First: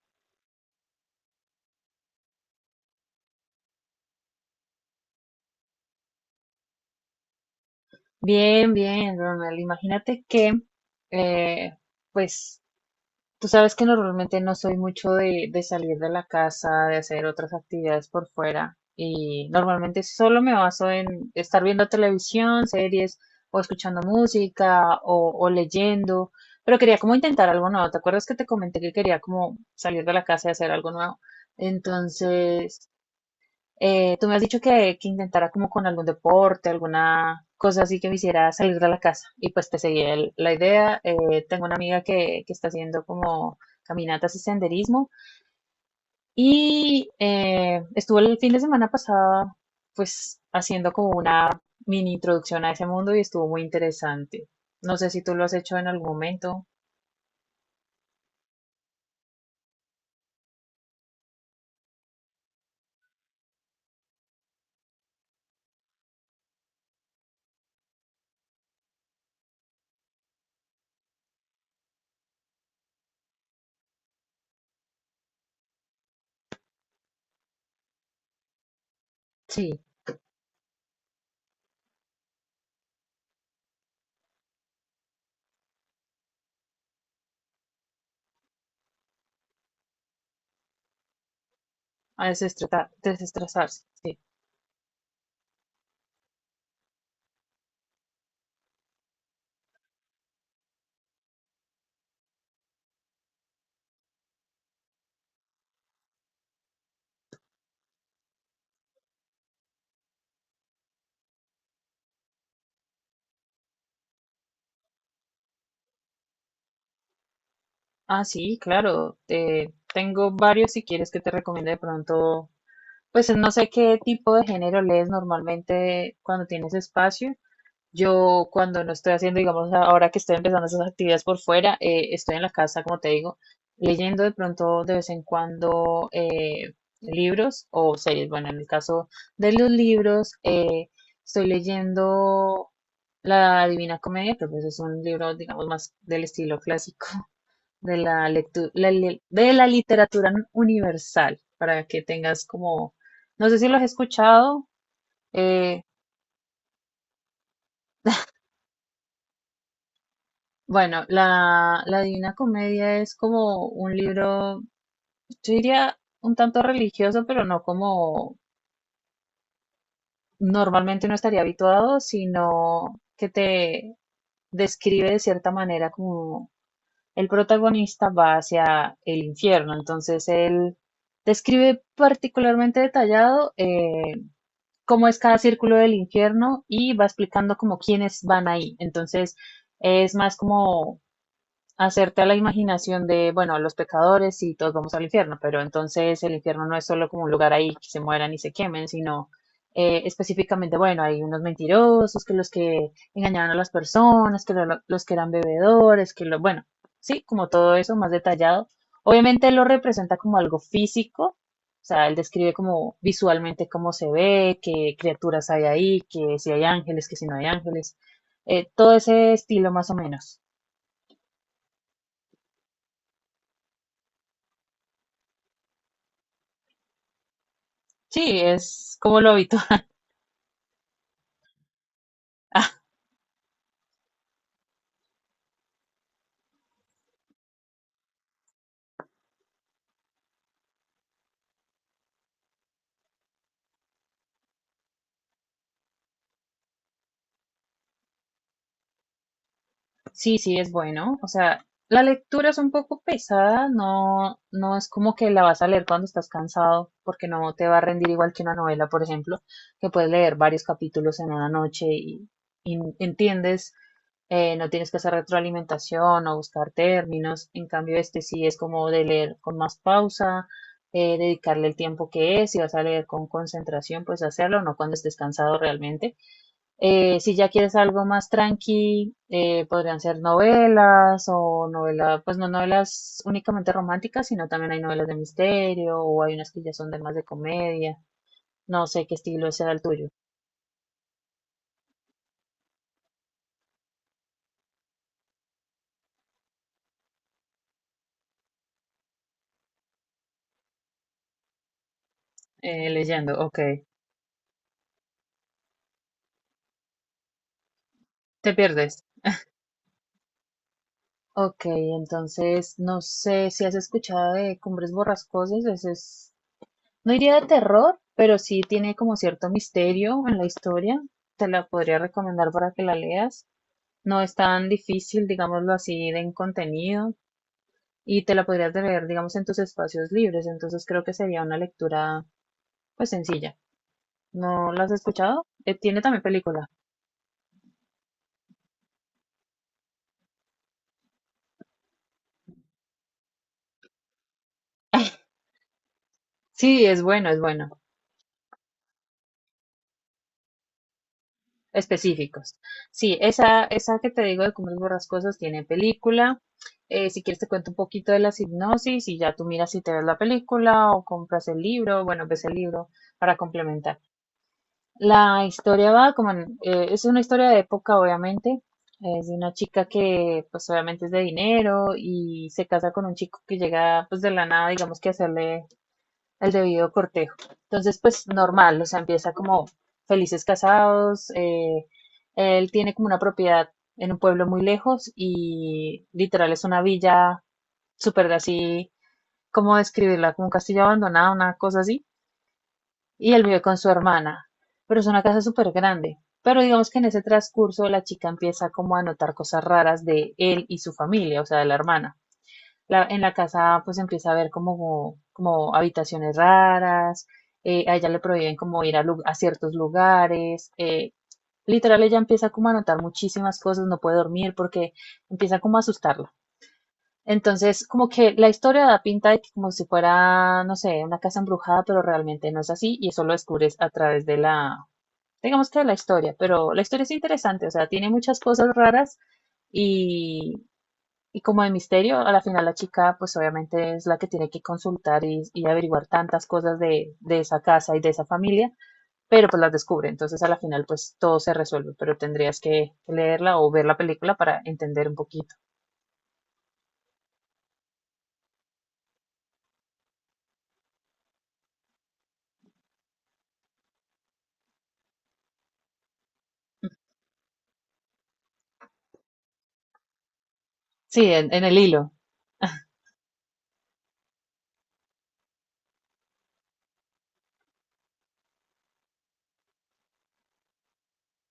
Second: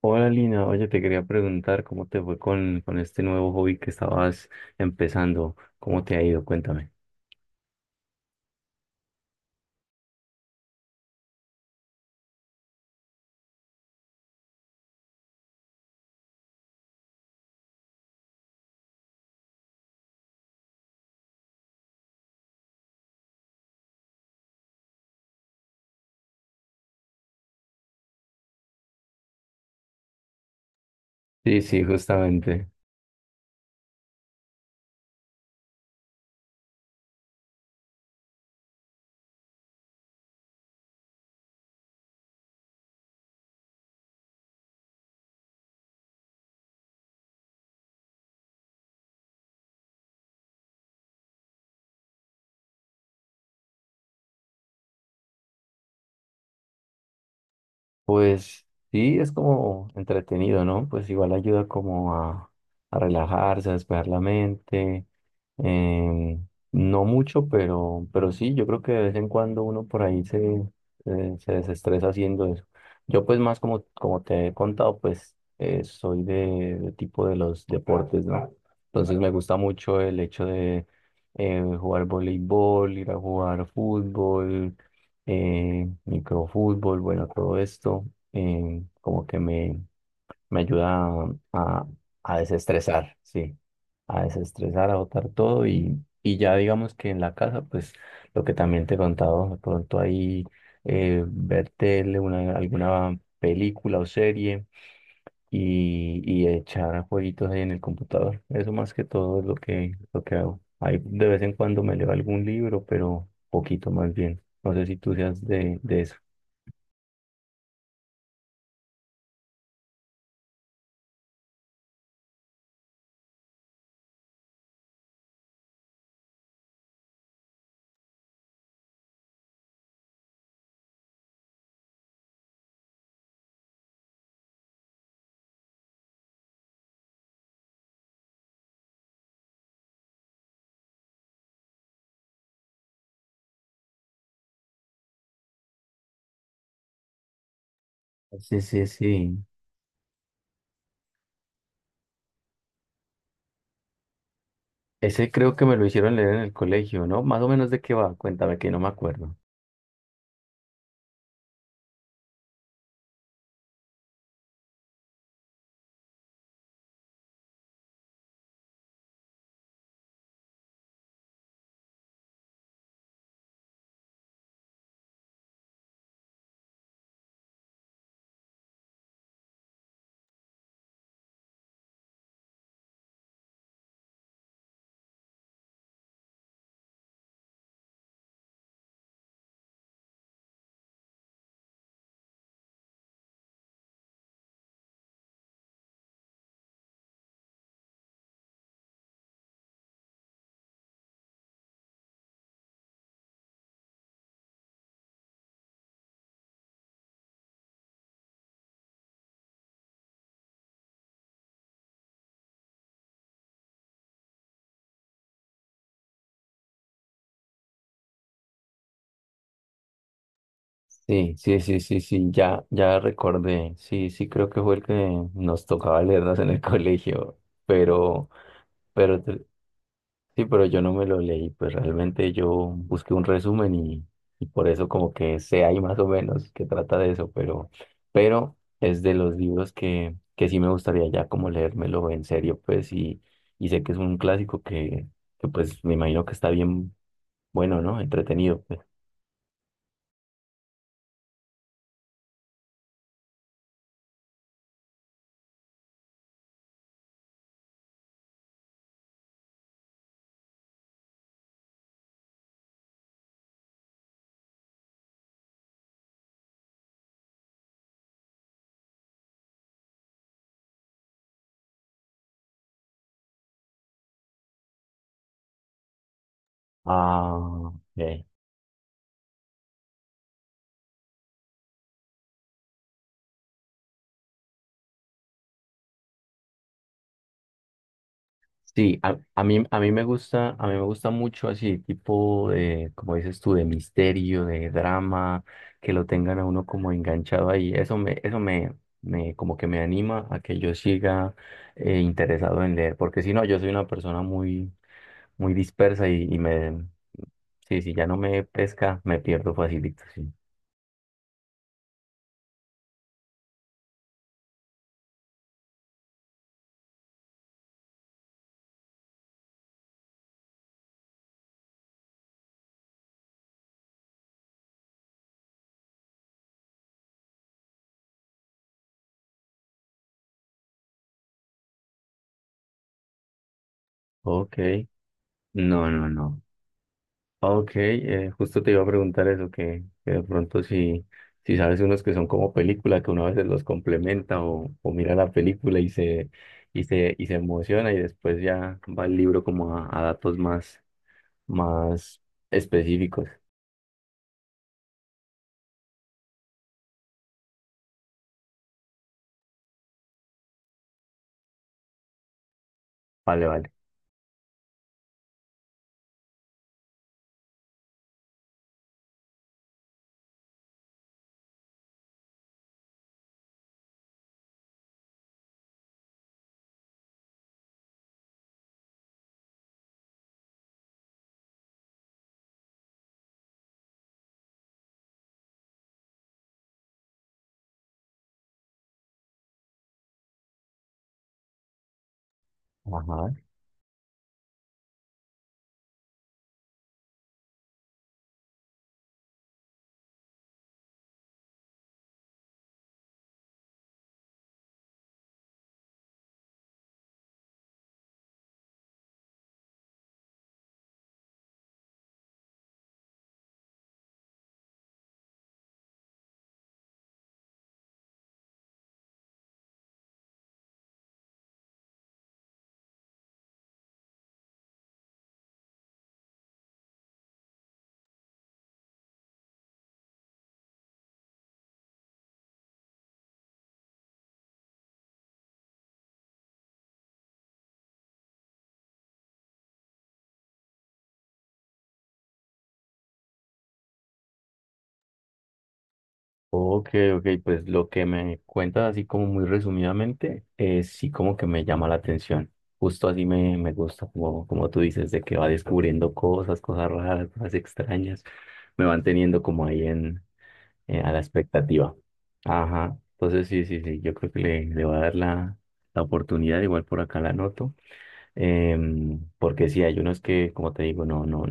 Hola Lina, oye, te quería preguntar cómo te fue con este nuevo hobby que estabas empezando, cómo te ha ido, cuéntame. Bien, bien, Ronald. Imagínate que, eh, pues, tú sabes que normalmente no soy mucho de salir de la casa, de hacer otras actividades por fuera, y normalmente solo me baso en estar viendo televisión, series, o escuchando música, o leyendo, pero quería como intentar algo nuevo. ¿Te acuerdas que te comenté que quería como salir de la casa y hacer algo nuevo? Sí, sí, justamente. Entonces, tú me has dicho que intentara como con algún deporte, alguna cosa así que me hiciera salir de la casa. Y pues te seguí la idea. Tengo una amiga que está haciendo como caminatas y senderismo. Y estuvo el fin de semana pasado pues haciendo como una mini introducción a ese mundo y estuvo muy interesante. No sé si tú lo has hecho en algún momento. Pues sí, es como entretenido, ¿no? Pues igual ayuda como a relajarse, a despejar la mente. em, no mucho, pero sí, yo creo que de vez en cuando uno por ahí se desestresa haciendo eso. Yo pues más como te he contado, pues soy de tipo de los deportes, ¿no? Entonces me gusta Sí, mucho el hecho de jugar voleibol, ir a jugar fútbol, microfútbol, bueno, todo esto, eh, como que me, me ayuda a, a- a a desestresar, sí, desestresarse. Sí. a desestresar, a botar todo y ya digamos que en la casa, pues lo que también te he contado, de pronto ahí, ver tele, una, alguna película o serie y echar jueguitos ahí en el computador. Eso más que todo es lo que hago. Ahí de vez en cuando me leo algún libro, pero poquito más bien. No sé si tú seas de eso. Ah, sí, claro. Tengo varios si quieres que te recomiende de pronto. Pues no sé qué tipo de género lees normalmente cuando tienes espacio. Yo cuando no estoy haciendo, digamos, ahora que estoy empezando esas actividades por fuera, estoy en la casa, como te digo, leyendo de pronto de vez en cuando libros o series. Bueno, en el caso de los libros, estoy leyendo La Divina Comedia, pero pues es un libro, digamos, más del estilo clásico de la Sí, lectu- sí, la li- sí. de la literatura universal, para que tengas como, no sé si lo has escuchado. Ese creo que me eh, lo hicieron leer en el colegio, ¿no? Más o menos de qué va, cuéntame que no me acuerdo. bueno, la Divina Comedia es como un libro, yo diría un tanto religioso, pero no como normalmente uno estaría habituado, sino que te describe de cierta manera como el protagonista va hacia el infierno, entonces él describe particularmente detallado cómo es cada círculo del infierno y va explicando como quiénes van ahí. Entonces es más como hacerte a la imaginación de, bueno, los pecadores y todos vamos al infierno, pero entonces el infierno no es solo como un lugar ahí que se mueran y se quemen, sino específicamente, bueno, hay unos mentirosos, que los que engañaron a las personas, que los que eran bebedores, que lo, bueno, sí, como todo eso más detallado. Obviamente él lo representa como algo físico, o sea, él describe como visualmente cómo se ve, qué criaturas hay ahí, que si hay ángeles, que si no hay ángeles, todo ese estilo más o menos. Sí, sí, sí, sí, sí, ya, ya recordé. Sí, sí, creo que fue el que nos tocaba leernos en el colegio, pero, Sí, es como pero lo habitual. sí, pero yo no me lo leí, pues realmente yo Ah, busqué un resumen y por eso como que sé ahí más o menos que trata de eso, pero es de los libros que sí me gustaría ya como leérmelo en serio, pues, y sé que es un clásico que pues me imagino que está bien bueno, ¿no? Entretenido, pues. sí, sí, es bueno. O sea, la lectura es un poco pesada, no, no es como que la vas a leer cuando estás cansado, porque no te va a rendir igual que una novela, por ejemplo, que puedes leer varios capítulos en una noche y entiendes, no tienes que hacer retroalimentación o buscar términos. En cambio, este sí es como de leer con más pausa, dedicarle el tiempo que es, si vas a leer con concentración, pues hacerlo, no cuando estés cansado realmente. Si Ah, ya quieres algo ok. más tranqui, podrían ser novelas o novelas, pues no novelas únicamente románticas, sino también hay novelas de misterio o hay unas que ya son de más de comedia. No Sí, sé qué estilo sea a el mí me tuyo. gusta, a mí me gusta mucho así, tipo de, como dices tú, de misterio, de drama, que lo tengan a uno como enganchado ahí. Eso me anima a que yo siga, interesado en leer, porque si Leyendo, no, yo ok. soy una persona muy, muy dispersa sí, si ya no me Te pesca, pierdes. me pierdo facilito, sí. Ok, entonces no sé si has escuchado de Cumbres Borrascosas, ese es, no diría de terror, pero sí tiene como cierto misterio en la historia. Te la podría recomendar para que la leas. No es tan difícil, digámoslo así, de en contenido y te la podrías leer, digamos, en tus espacios libres. Entonces creo que sería una lectura, pues, sencilla. Ok. ¿No la has escuchado? No, Tiene no, también no. película. Ok, justo te iba a preguntar eso, que de pronto si, si sabes unos que son como película, que uno a veces los complementa o mira la película Sí, es y bueno, se es bueno. emociona y después ya va el libro como a datos más, más Específicos. Sí, específicos. esa que te digo de Cumbres Borrascosas tiene película. Si quieres te cuento un poquito de la hipnosis y ya tú miras si te ves la película o compras el libro, bueno, ves el libro para Vale, vale. complementar. La historia va como es una historia de época, obviamente. Es de una chica que, pues, obviamente es de dinero y se casa con un chico que llega, pues, de la nada, digamos que a hacerle el debido cortejo. Entonces, pues, normal, o sea, empieza como felices casados. Él tiene como una propiedad en un pueblo muy lejos y literal es una villa súper así, ¿cómo describirla? Como un castillo abandonado, una cosa así Ajá. y él vive con su hermana, pero es una casa súper grande. Pero digamos que en ese transcurso la chica empieza como a notar cosas raras de él y su familia, o sea, de la hermana. En la casa pues empieza a ver como habitaciones raras, a ella le prohíben como ir a, a ciertos lugares, literal ella empieza como a notar muchísimas cosas, no puede dormir porque empieza como a asustarla. Entonces, como que la historia da pinta de que como si fuera, no sé, una casa embrujada, pero realmente no es así y eso lo descubres a través de digamos que de la historia, pero la historia es interesante, o sea, tiene muchas cosas raras y, y como de misterio, a la final la chica pues obviamente es la que tiene que consultar y averiguar tantas cosas de esa casa y de esa familia, pero pues las descubre, entonces a la final pues todo se resuelve, pero tendrías que leerla o ver la película para entender un poquito. Ok, ok, pues lo que me cuentas así como muy resumidamente, sí como que me llama la atención. Justo así me gusta, como, como tú dices, de que va descubriendo cosas, cosas raras, cosas extrañas. Me van teniendo como ahí en, a la Sí, en el expectativa. hilo. Ajá, entonces sí, sí, sí, yo creo que le voy a dar la oportunidad, igual por acá la anoto. Porque sí, hay unos que, como te digo, no, no,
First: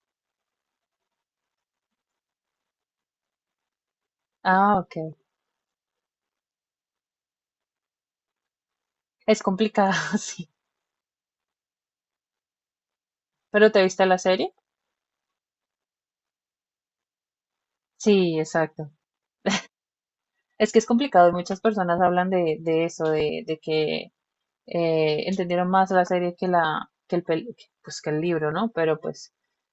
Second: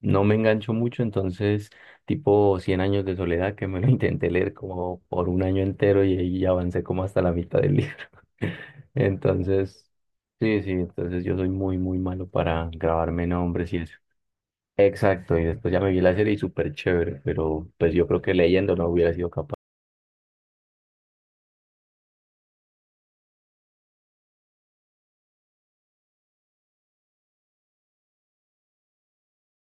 no me engancho mucho, entonces, tipo cien años de soledad, que me lo intenté leer Ah, ok. como por un año entero y ahí avancé como hasta la mitad del libro. Es Entonces, complicado, sí. sí, sí, entonces yo soy muy, muy malo para grabarme nombres ¿Pero y te eso. viste la serie? Exacto, y después ya me vi la serie y súper chévere, pero pues yo creo que Sí, leyendo no exacto. hubiera sido capaz. Es que es complicado y muchas personas hablan de eso, de que entendieron más la serie que la, que el pel- que- pues que el libro, ¿no? Pero pues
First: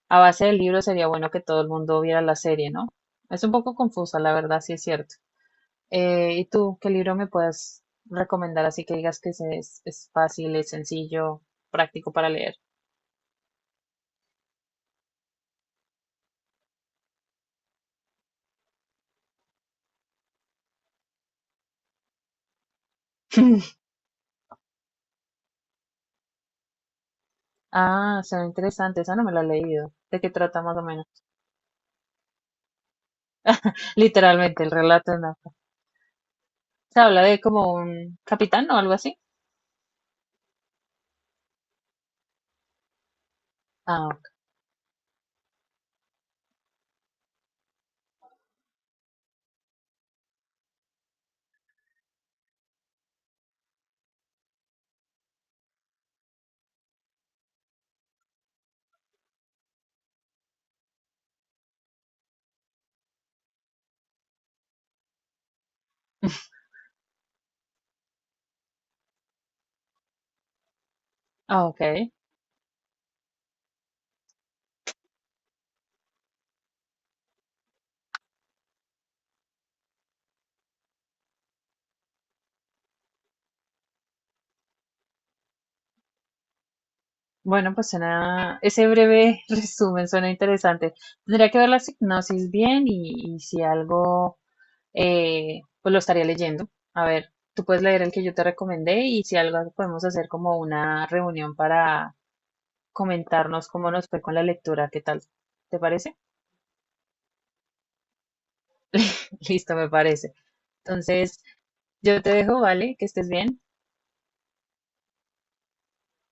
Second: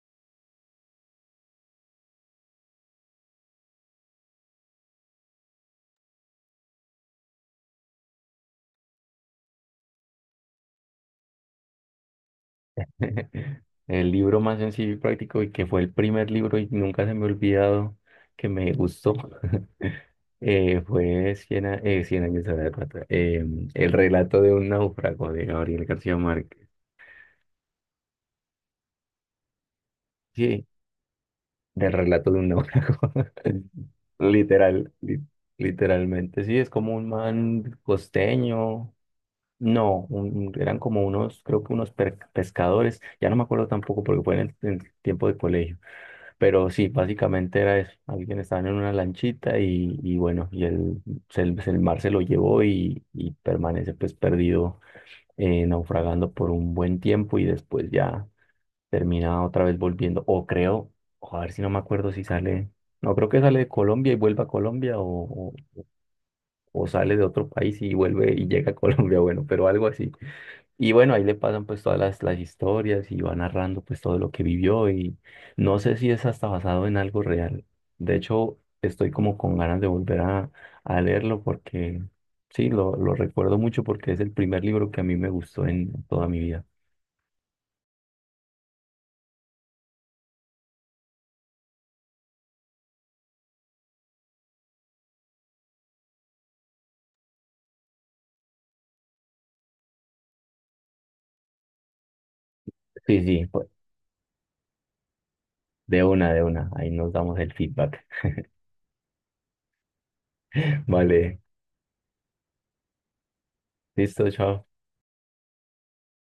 a base del libro sería bueno que todo el mundo viera la serie, ¿no? Es un poco confusa, la verdad, sí es cierto. ¿Y tú qué libro me puedes recomendar así que digas que es fácil, es sencillo, práctico para leer? El libro más sencillo y práctico y que fue el primer libro y nunca se me ha olvidado que me gustó. Fue Cien, a- Cien años de la Eh, el relato de un náufrago de Gabriel García Márquez. Ah, suena interesante, esa no me la he leído. ¿De qué trata Sí, más o menos? del relato de un náufrago. Literalmente, el Literal, relato en África. literalmente. Sí, es como Se un habla de como man un capitán o costeño. algo así. No, eran como unos, creo que pescadores. Ya no me acuerdo tampoco Ah, ok. porque fue en en el tiempo de colegio. Pero sí, básicamente era eso. Alguien estaba en una lanchita y bueno, el mar se lo llevó y permanece pues perdido, naufragando por un buen tiempo y después ya termina otra vez volviendo. O creo, o a ver si no me acuerdo si sale, no creo que sale de Colombia y vuelva a Colombia o, o sale de otro país y vuelve y llega a Colombia, bueno, pero algo así. Y bueno, ahí le pasan Ah, pues todas ok. Las historias y va narrando pues todo lo que vivió y no sé si es hasta basado en algo real. De hecho, estoy como con ganas de volver a leerlo porque... Sí, lo recuerdo mucho porque es el primer libro que a mí me gustó en toda mi vida. Bueno, pues suena, ese breve resumen suena interesante. Tendría que ver la sinopsis bien y si algo, pues lo estaría leyendo. A ver, tú puedes leer el que yo te recomendé y si algo podemos hacer como una reunión para Sí, sí, pues, comentarnos cómo nos fue con la lectura, ¿qué tal? ¿Te de parece? una, de una. Ahí nos damos el feedback. Listo, me parece. Vale, Entonces, yo te dejo, ¿vale? Que estés bien. listo, chao.